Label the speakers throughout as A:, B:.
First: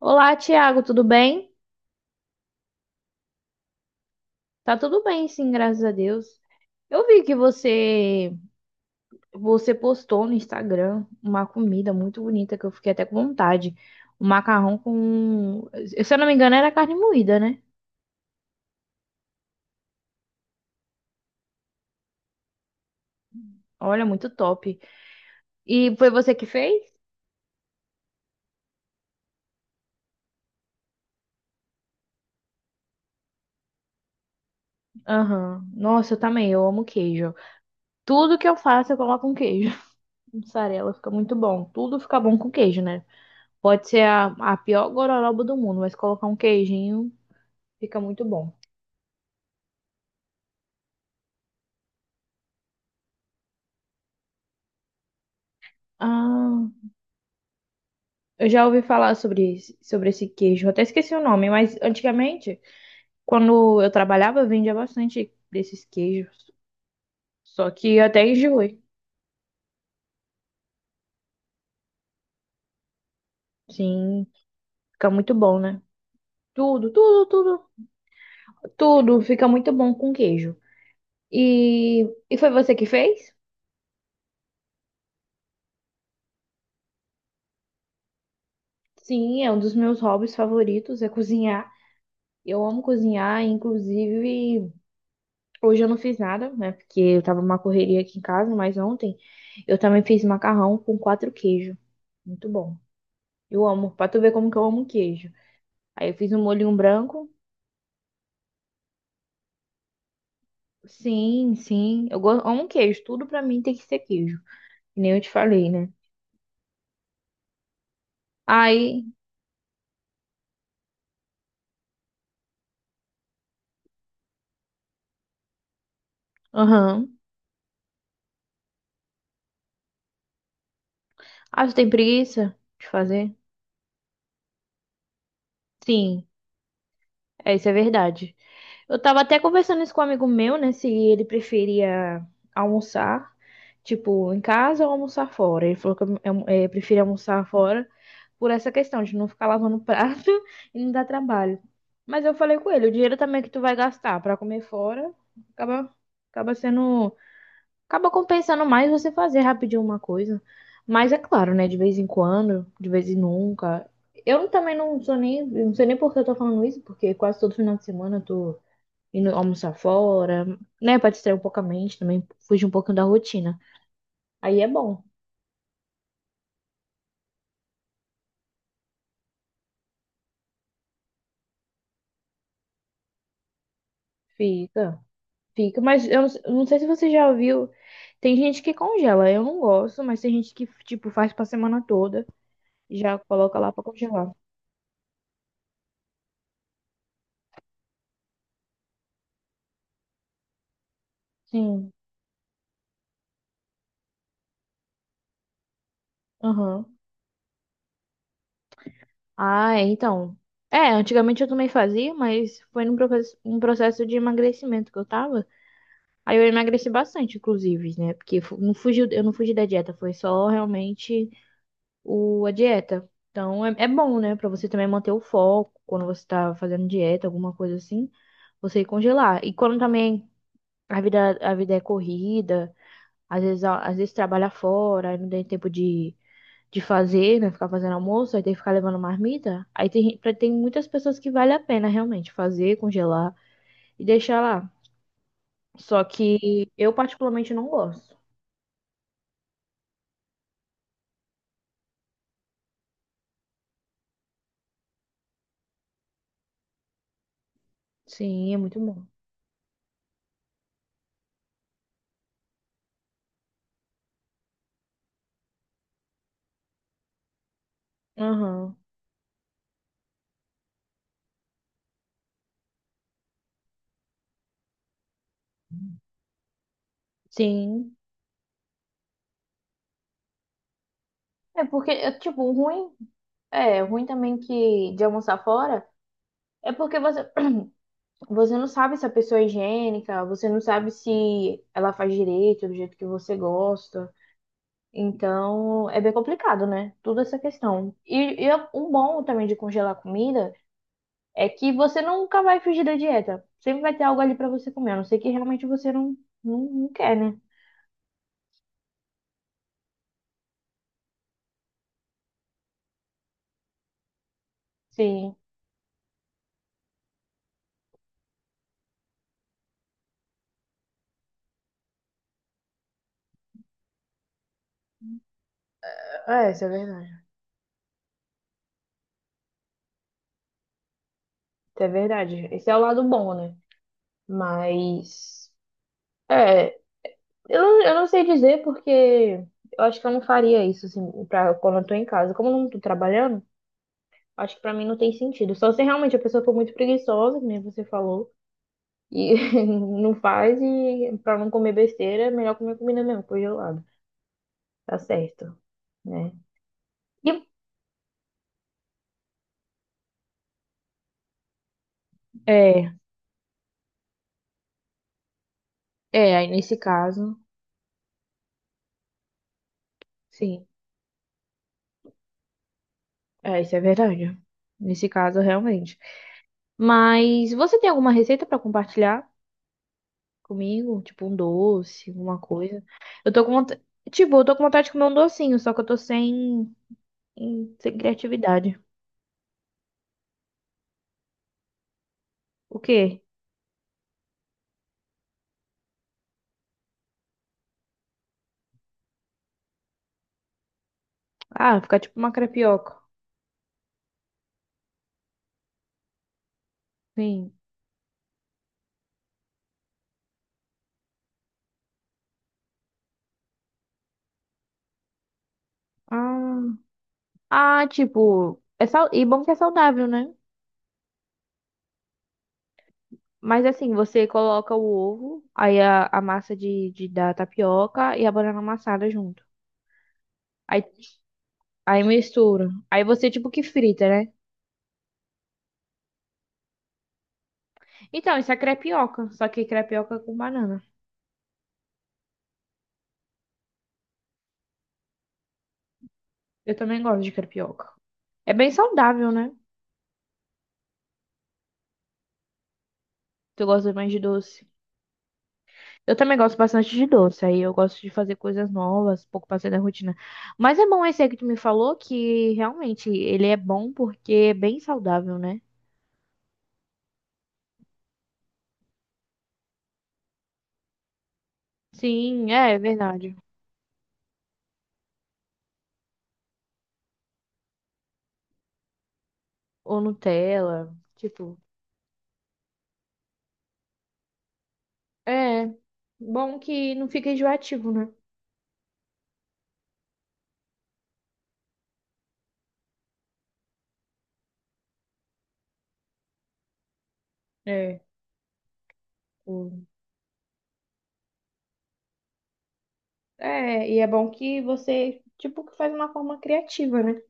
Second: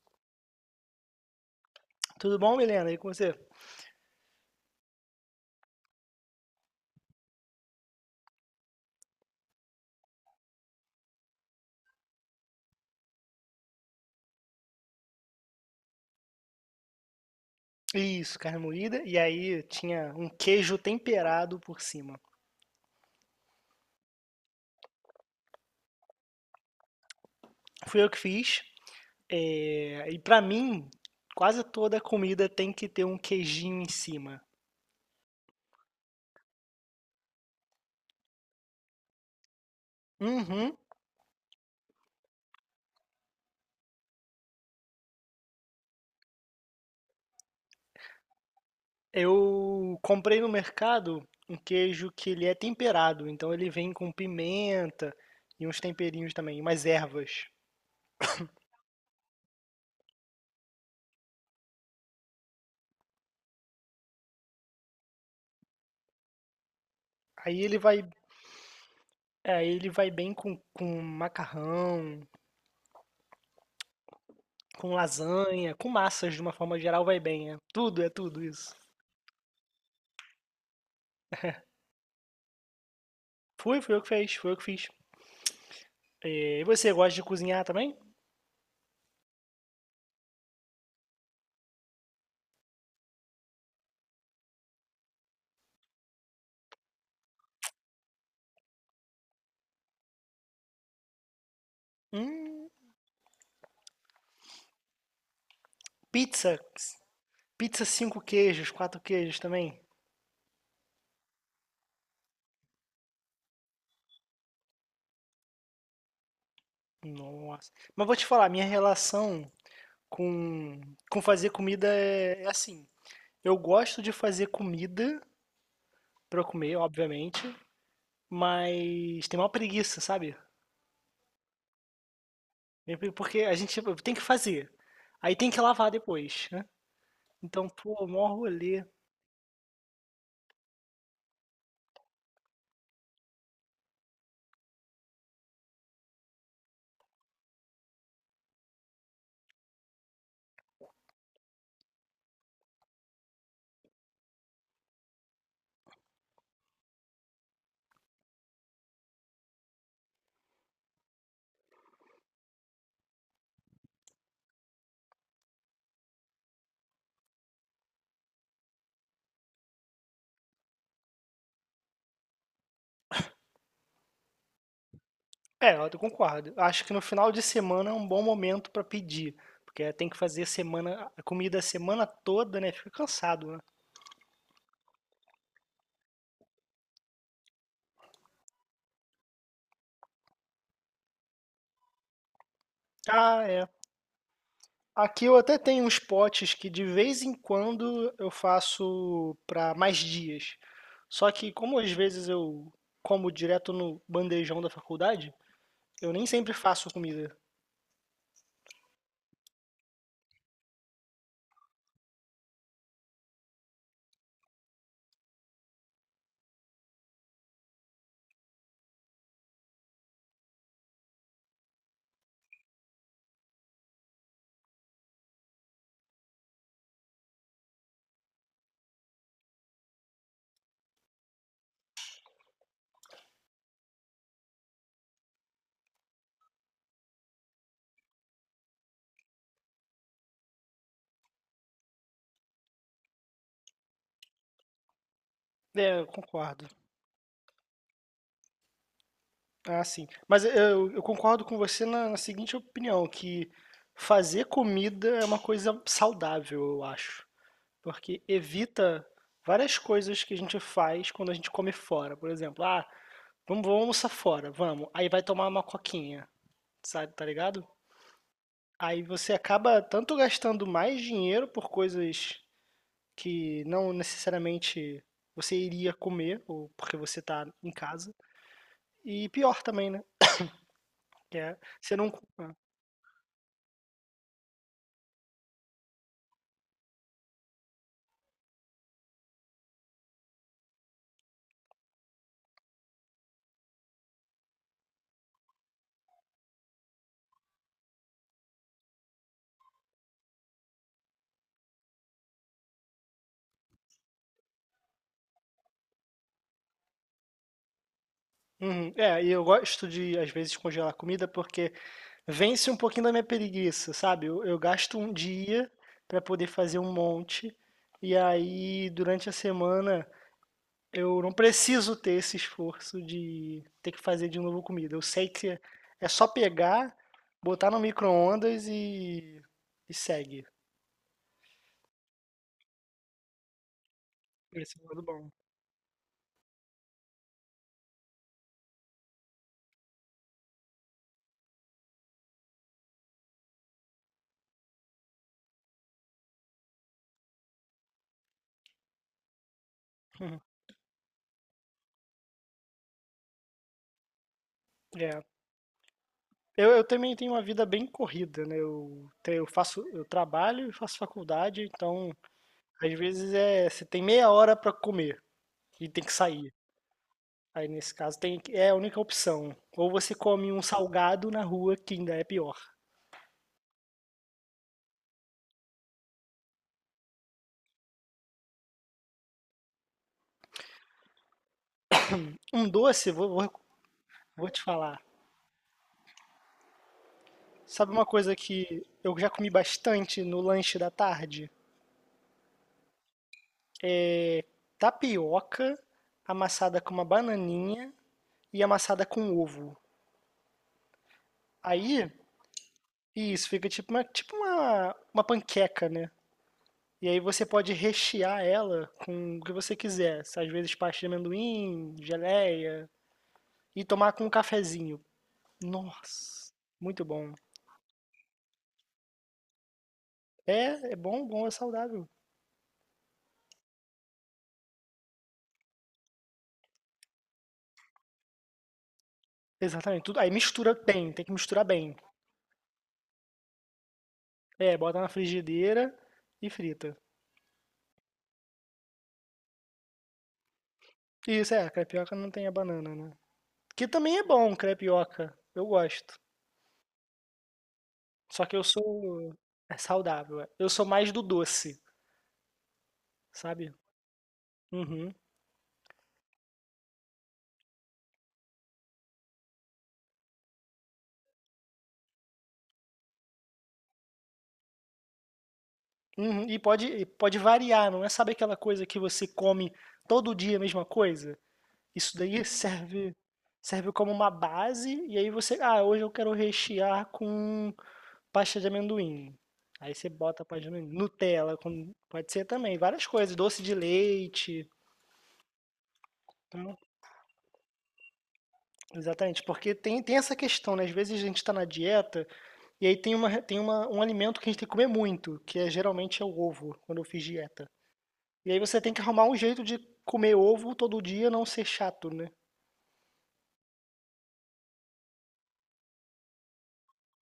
A: Olá, Tiago, tudo bem?
B: Tudo bom, Milena? E com você?
A: Tá tudo bem, sim, graças a Deus. Eu vi que você postou no Instagram uma comida muito bonita que eu fiquei até com vontade. Um macarrão com, se eu não me engano, era carne moída, né?
B: Isso, carne moída. E aí tinha um queijo temperado por cima.
A: Olha, muito top. E foi você que fez?
B: Fui eu que fiz. E pra mim, quase toda comida tem que ter um queijinho em cima.
A: Aham. Nossa, eu também, eu amo queijo. Tudo que eu faço, eu coloco um queijo.
B: Uhum.
A: Mussarela fica muito bom. Tudo fica bom com queijo, né? Pode ser a pior gororoba do mundo, mas colocar um queijinho fica muito bom.
B: Eu comprei no mercado um queijo que ele é temperado, então ele vem com pimenta e uns temperinhos também,
A: Ah.
B: umas ervas.
A: Eu já ouvi falar sobre esse queijo. Eu até esqueci o nome, mas antigamente, quando eu trabalhava, vendia bastante desses queijos.
B: Aí
A: Só
B: ele
A: que eu
B: vai,
A: até enjoei.
B: é, ele vai bem com macarrão,
A: Sim,
B: com
A: fica muito bom,
B: lasanha,
A: né?
B: com massas de uma forma
A: Tudo,
B: geral vai
A: tudo,
B: bem,
A: tudo,
B: é tudo isso.
A: tudo fica muito bom com queijo. E, e foi você que fez?
B: Fui eu que fez, foi eu que fiz. E você gosta de cozinhar também?
A: Sim, é um dos meus hobbies favoritos, é cozinhar. Eu amo cozinhar, inclusive hoje eu não fiz nada, né? Porque eu tava numa correria aqui em casa, mas ontem eu também fiz macarrão com quatro queijos. Muito
B: Hum,
A: bom. Eu amo, pra tu ver como que eu amo queijo. Aí eu fiz um
B: pizza.
A: molhinho branco.
B: Pizza cinco queijos, quatro queijos também.
A: Sim, sim. Amo queijo. Tudo pra mim tem que ser queijo. Que nem eu te falei, né?
B: Nossa. Mas vou te falar, minha
A: Aí,
B: relação com, com fazer comida é assim. Eu gosto de fazer comida pra comer,
A: aham.
B: obviamente, mas tem uma preguiça, sabe?
A: Ah, tu tem preguiça de fazer?
B: Porque a gente tipo, tem que fazer. Aí tem que lavar
A: Sim,
B: depois, né?
A: é,
B: Então,
A: isso é
B: pô, mó
A: verdade.
B: rolê.
A: Eu tava até conversando isso com um amigo meu, né? Se ele preferia almoçar, tipo, em casa ou almoçar fora. Ele falou que prefere almoçar fora. Por essa questão de não ficar lavando prato e não dar trabalho. Mas eu falei com ele, o dinheiro também que tu vai gastar para comer fora, acaba, acaba sendo, acaba compensando mais você fazer rapidinho uma coisa. Mas é claro, né, de vez em quando, de vez em nunca. Eu também não sou nem, eu não sei nem por que eu tô falando isso, porque quase todo final de semana eu tô indo almoçar fora, né, para distrair um pouco a mente também, fugir um pouquinho da rotina. Aí é bom,
B: É, eu concordo. Acho que no final de semana é um bom momento para pedir, porque tem que fazer semana, a comida a semana toda, né? Fica cansado, né?
A: fica. Fica, mas eu não sei se você já viu. Tem gente que congela, eu não gosto, mas tem gente que, tipo, faz pra semana toda e já
B: Ah,
A: coloca
B: é.
A: lá pra congelar.
B: Aqui eu até tenho uns potes que de vez em quando eu faço para mais dias. Só que como às
A: Sim,
B: vezes eu como direto no bandejão da faculdade, eu nem sempre
A: aham.
B: faço comida.
A: Ah, é, então. É, antigamente eu também fazia, mas foi um processo de emagrecimento que eu tava. Aí eu emagreci bastante, inclusive, né? Porque não fugiu, eu não fugi da dieta, foi só realmente a dieta. Então é bom, né? Pra você também manter o foco quando você tá fazendo dieta, alguma coisa assim você congelar. E quando também. A vida é corrida, às vezes, às vezes trabalha fora, aí não tem tempo de fazer, né? Ficar fazendo almoço, aí tem que ficar levando marmita. Aí tem muitas pessoas que vale a pena realmente fazer, congelar e deixar lá.
B: É,
A: Só
B: eu concordo.
A: que eu particularmente não gosto.
B: Ah, sim. Mas eu concordo com você na seguinte opinião, que fazer comida é uma coisa saudável, eu acho. Porque
A: Sim, é muito
B: evita
A: bom.
B: várias coisas que a gente faz quando a gente come fora. Por exemplo, ah, vamos almoçar fora, vamos. Aí vai tomar uma coquinha, sabe, tá ligado?
A: Aham.
B: Aí você acaba tanto gastando mais dinheiro por coisas que não necessariamente você iria comer, ou porque você tá em
A: Sim.
B: casa. E pior também, né? Que é,
A: É porque,
B: você não.
A: é, tipo, o ruim, é, o ruim também que de almoçar fora é porque você não sabe se a pessoa é higiênica, você não sabe se ela faz direito, do jeito que você gosta. Então, é bem complicado, né? Tudo essa questão. E é um bom também de congelar comida é que você nunca vai fugir da dieta. Sempre vai ter algo ali pra você comer, a não ser que realmente você não, não, não quer, né?
B: Uhum. É, e eu gosto de, às vezes, congelar comida porque vence um pouquinho da minha preguiça, sabe? Eu gasto um
A: Sim.
B: dia para poder fazer um monte, e aí durante a semana eu não preciso ter esse esforço de ter que fazer de novo comida. Eu sei que é só
A: É, isso é
B: pegar,
A: verdade.
B: botar no micro-ondas e segue.
A: Isso é verdade. Esse é o lado bom, né?
B: Esse é o lado bom.
A: Mas. É, eu não sei dizer porque eu acho que eu não faria isso, assim, quando eu tô em casa. Como eu não tô trabalhando, acho que pra mim não tem sentido. Só se realmente a pessoa for muito preguiçosa, que nem você falou. E não
B: Uhum.
A: faz, e pra não comer besteira, é melhor comer comida mesmo, congelada. Tá
B: É.
A: certo, né?
B: Eu também tenho
A: E,
B: uma vida bem corrida, né? Eu, eu faço, eu trabalho e faço faculdade, então. Às
A: é,
B: vezes é, você tem meia hora pra comer e tem que
A: aí
B: sair.
A: nesse caso,
B: Aí nesse caso tem, é a única opção. Ou você come um
A: sim,
B: salgado na rua, que ainda é pior.
A: é, isso é verdade. Nesse caso, realmente. Mas você tem alguma receita pra compartilhar comigo? Tipo um doce, alguma
B: Um
A: coisa?
B: doce,
A: Eu tô com vontade, eu
B: vou
A: tô
B: te
A: com vontade de
B: falar.
A: comer um docinho, só que eu tô sem,
B: Sabe
A: sem
B: uma coisa
A: criatividade.
B: que eu já comi bastante no lanche da tarde?
A: O quê?
B: Tapioca amassada com uma bananinha e amassada com ovo.
A: Ah, ficar
B: Aí,
A: tipo uma crepioca.
B: isso, fica tipo uma, uma panqueca, né? E aí você
A: Sim.
B: pode rechear ela com o que você quiser. Às vezes pasta de amendoim, geleia. E tomar com um cafezinho. Nossa,
A: Ah.
B: muito bom.
A: Ah, tipo, e bom que é saudável, né?
B: É, é bom, bom, é saudável.
A: Mas assim, você coloca o ovo, aí a massa da tapioca e a banana amassada junto.
B: Exatamente, tudo. Aí mistura
A: Aí,
B: bem, tem que misturar bem.
A: aí mistura. Aí você tipo que frita, né?
B: É, bota na frigideira e frita.
A: Então, isso é crepioca, só que crepioca com banana.
B: Isso, é, crepioca não tem a banana, né? Que também é bom, crepioca. Eu gosto.
A: Eu também gosto de crepioca.
B: Só
A: É
B: que eu
A: bem saudável,
B: sou.
A: né?
B: É saudável. É. Eu sou mais do doce,
A: Tu
B: sabe?
A: gosta mais de doce.
B: Uhum.
A: Eu também gosto bastante de doce, aí eu gosto de fazer coisas novas, um pouco passei da rotina. Mas é bom esse aí que tu me falou, que realmente ele é bom porque é bem saudável, né?
B: Uhum, e pode variar, não é? Sabe aquela coisa que você come todo dia a mesma coisa? Isso daí
A: Sim, é verdade.
B: serve como uma base e aí você, ah, hoje eu quero rechear com pasta de amendoim. Aí
A: Ou
B: você bota a pasta de
A: Nutella,
B: amendoim, Nutella,
A: tipo,
B: pode ser também, várias coisas, doce de leite.
A: é bom
B: Então,
A: que não fica enjoativo, né?
B: exatamente, porque tem, tem essa questão, né? Às vezes a gente está na dieta e aí um alimento que a gente tem que comer muito, que é geralmente é o ovo, quando eu fiz dieta.
A: É,
B: E aí você tem que arrumar um jeito de
A: o-
B: comer ovo todo dia, não ser chato, né?
A: e é bom que você, tipo, que faz uma forma criativa, né?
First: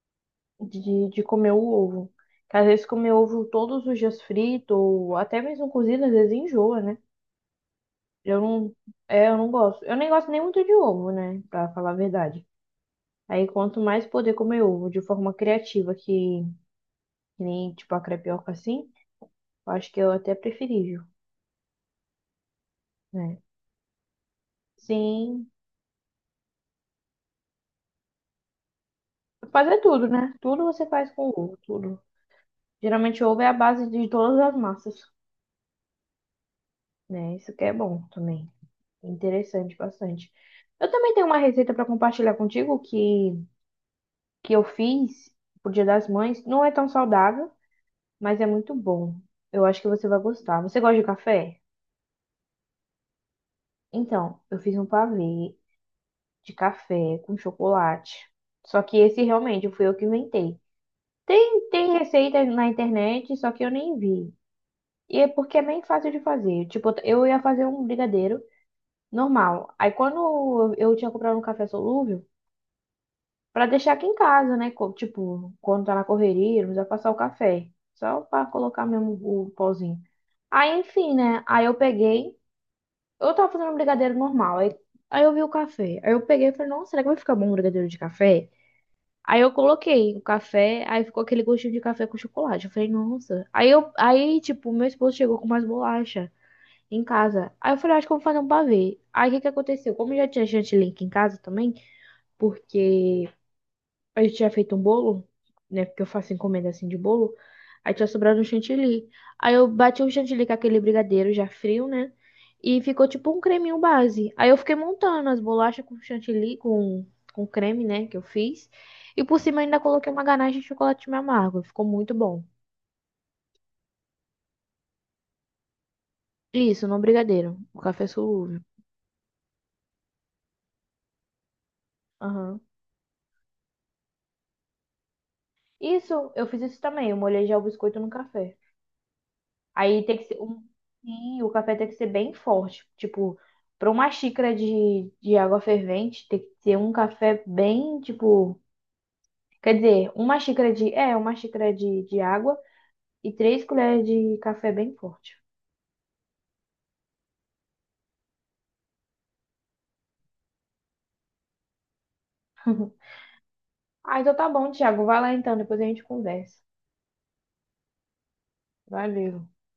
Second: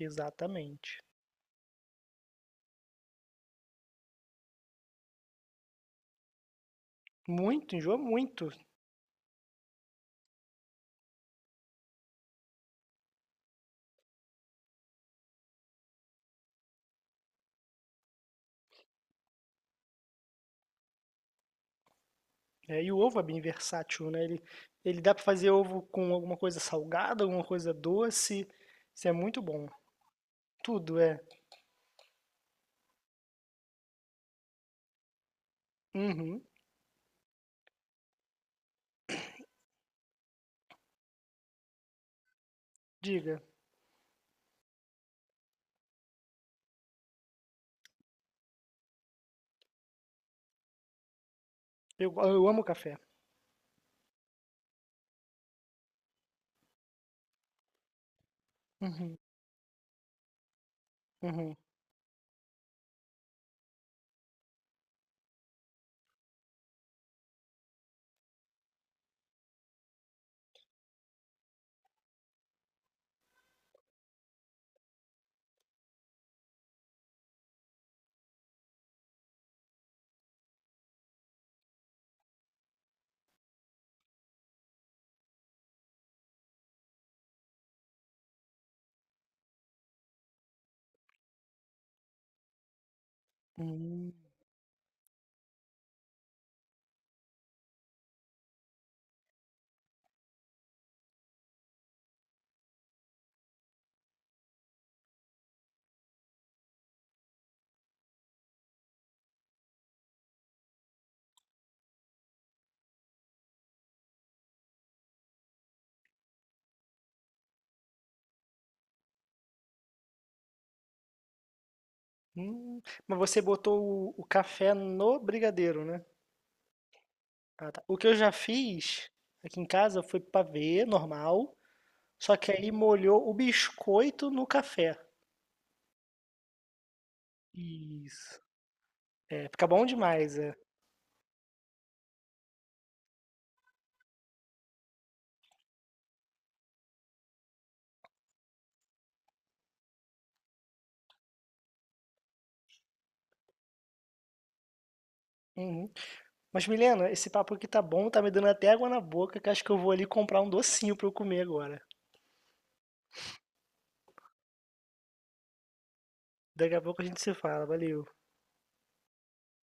B: Exatamente.
A: De comer o ovo. Que às vezes comer ovo todos os dias frito, ou até mesmo cozido, às vezes enjoa, né?
B: Muito, enjoa
A: Eu
B: muito.
A: não, eu não gosto. Eu nem gosto nem muito de ovo, né? Pra falar a verdade. Aí quanto mais poder comer ovo de forma criativa, que nem, tipo, a crepioca assim, eu acho que eu até preferível.
B: É, e o ovo é
A: Né?
B: bem versátil, né? Ele dá pra fazer
A: Sim.
B: ovo com alguma coisa salgada, alguma coisa doce. Isso é muito bom.
A: Fazer tudo, né? Tudo você
B: Tudo
A: faz
B: é.
A: com ovo, tudo. Geralmente ovo é a base de todas as massas,
B: Uhum.
A: né? Isso que é bom também. É interessante bastante. Eu também tenho uma receita para compartilhar contigo que,
B: Diga.
A: que eu fiz pro Dia das Mães. Não é tão saudável, mas é muito bom. Eu acho que você vai gostar. Você gosta de café?
B: Eu amo café.
A: Então, eu fiz um pavê de café com chocolate. Só que
B: Uhum.
A: esse realmente fui eu que inventei.
B: Uhum.
A: Tem receita na internet, só que eu nem vi. E é porque é bem fácil de fazer. Tipo, eu ia fazer um brigadeiro normal. Aí quando eu tinha comprado um café solúvel, pra deixar aqui em casa, né? Tipo, quando tá na correria, não precisa passar o café. Só pra colocar mesmo o pozinho. Aí, enfim, né? Aí eu peguei. Eu tava fazendo um brigadeiro normal. Aí eu vi o café. Aí eu peguei e falei, nossa, será que vai ficar bom um brigadeiro de café? Aí eu coloquei o café, aí ficou aquele gostinho de café com chocolate. Eu falei, nossa. Aí eu,
B: Hum,
A: aí, tipo, meu esposo chegou com mais bolacha em casa. Aí eu falei, "Ah, acho que eu vou fazer um pavê." Aí o que que aconteceu? Como eu já tinha chantilly aqui em casa também, porque a gente tinha feito um bolo, né? Porque eu faço encomenda assim de bolo. Aí tinha sobrado um chantilly. Aí eu bati o chantilly com aquele brigadeiro já frio, né? E ficou tipo um creminho base. Aí eu fiquei montando as bolachas com chantilly, com creme, né? Que eu fiz. E por cima ainda coloquei uma ganache de chocolate meio amargo. Ficou muito bom.
B: hum. Mas você botou o café no brigadeiro, né?
A: Isso, no brigadeiro.
B: Ah,
A: O
B: tá. O
A: café
B: que eu já
A: solúvel.
B: fiz aqui em casa foi pavê normal. Só que
A: Aham.
B: aí molhou o biscoito no café.
A: Isso, eu fiz isso também. Eu molhei já o biscoito no
B: Isso.
A: café.
B: É, fica bom
A: Aí tem que
B: demais,
A: ser
B: é.
A: um. Sim, o café tem que ser bem forte. Tipo, para uma xícara de água fervente, tem que ser um café bem, tipo. Quer dizer, uma xícara de. É, uma xícara de água e 3 colheres de café bem forte.
B: Uhum. Mas, Milena, esse papo aqui tá bom, tá me dando até água na boca, que acho que eu vou ali comprar um docinho pra eu comer agora.
A: Ah, então tá bom, Thiago. Vai lá então, depois a gente conversa.
B: Daqui a pouco a gente se fala, valeu.
A: Valeu.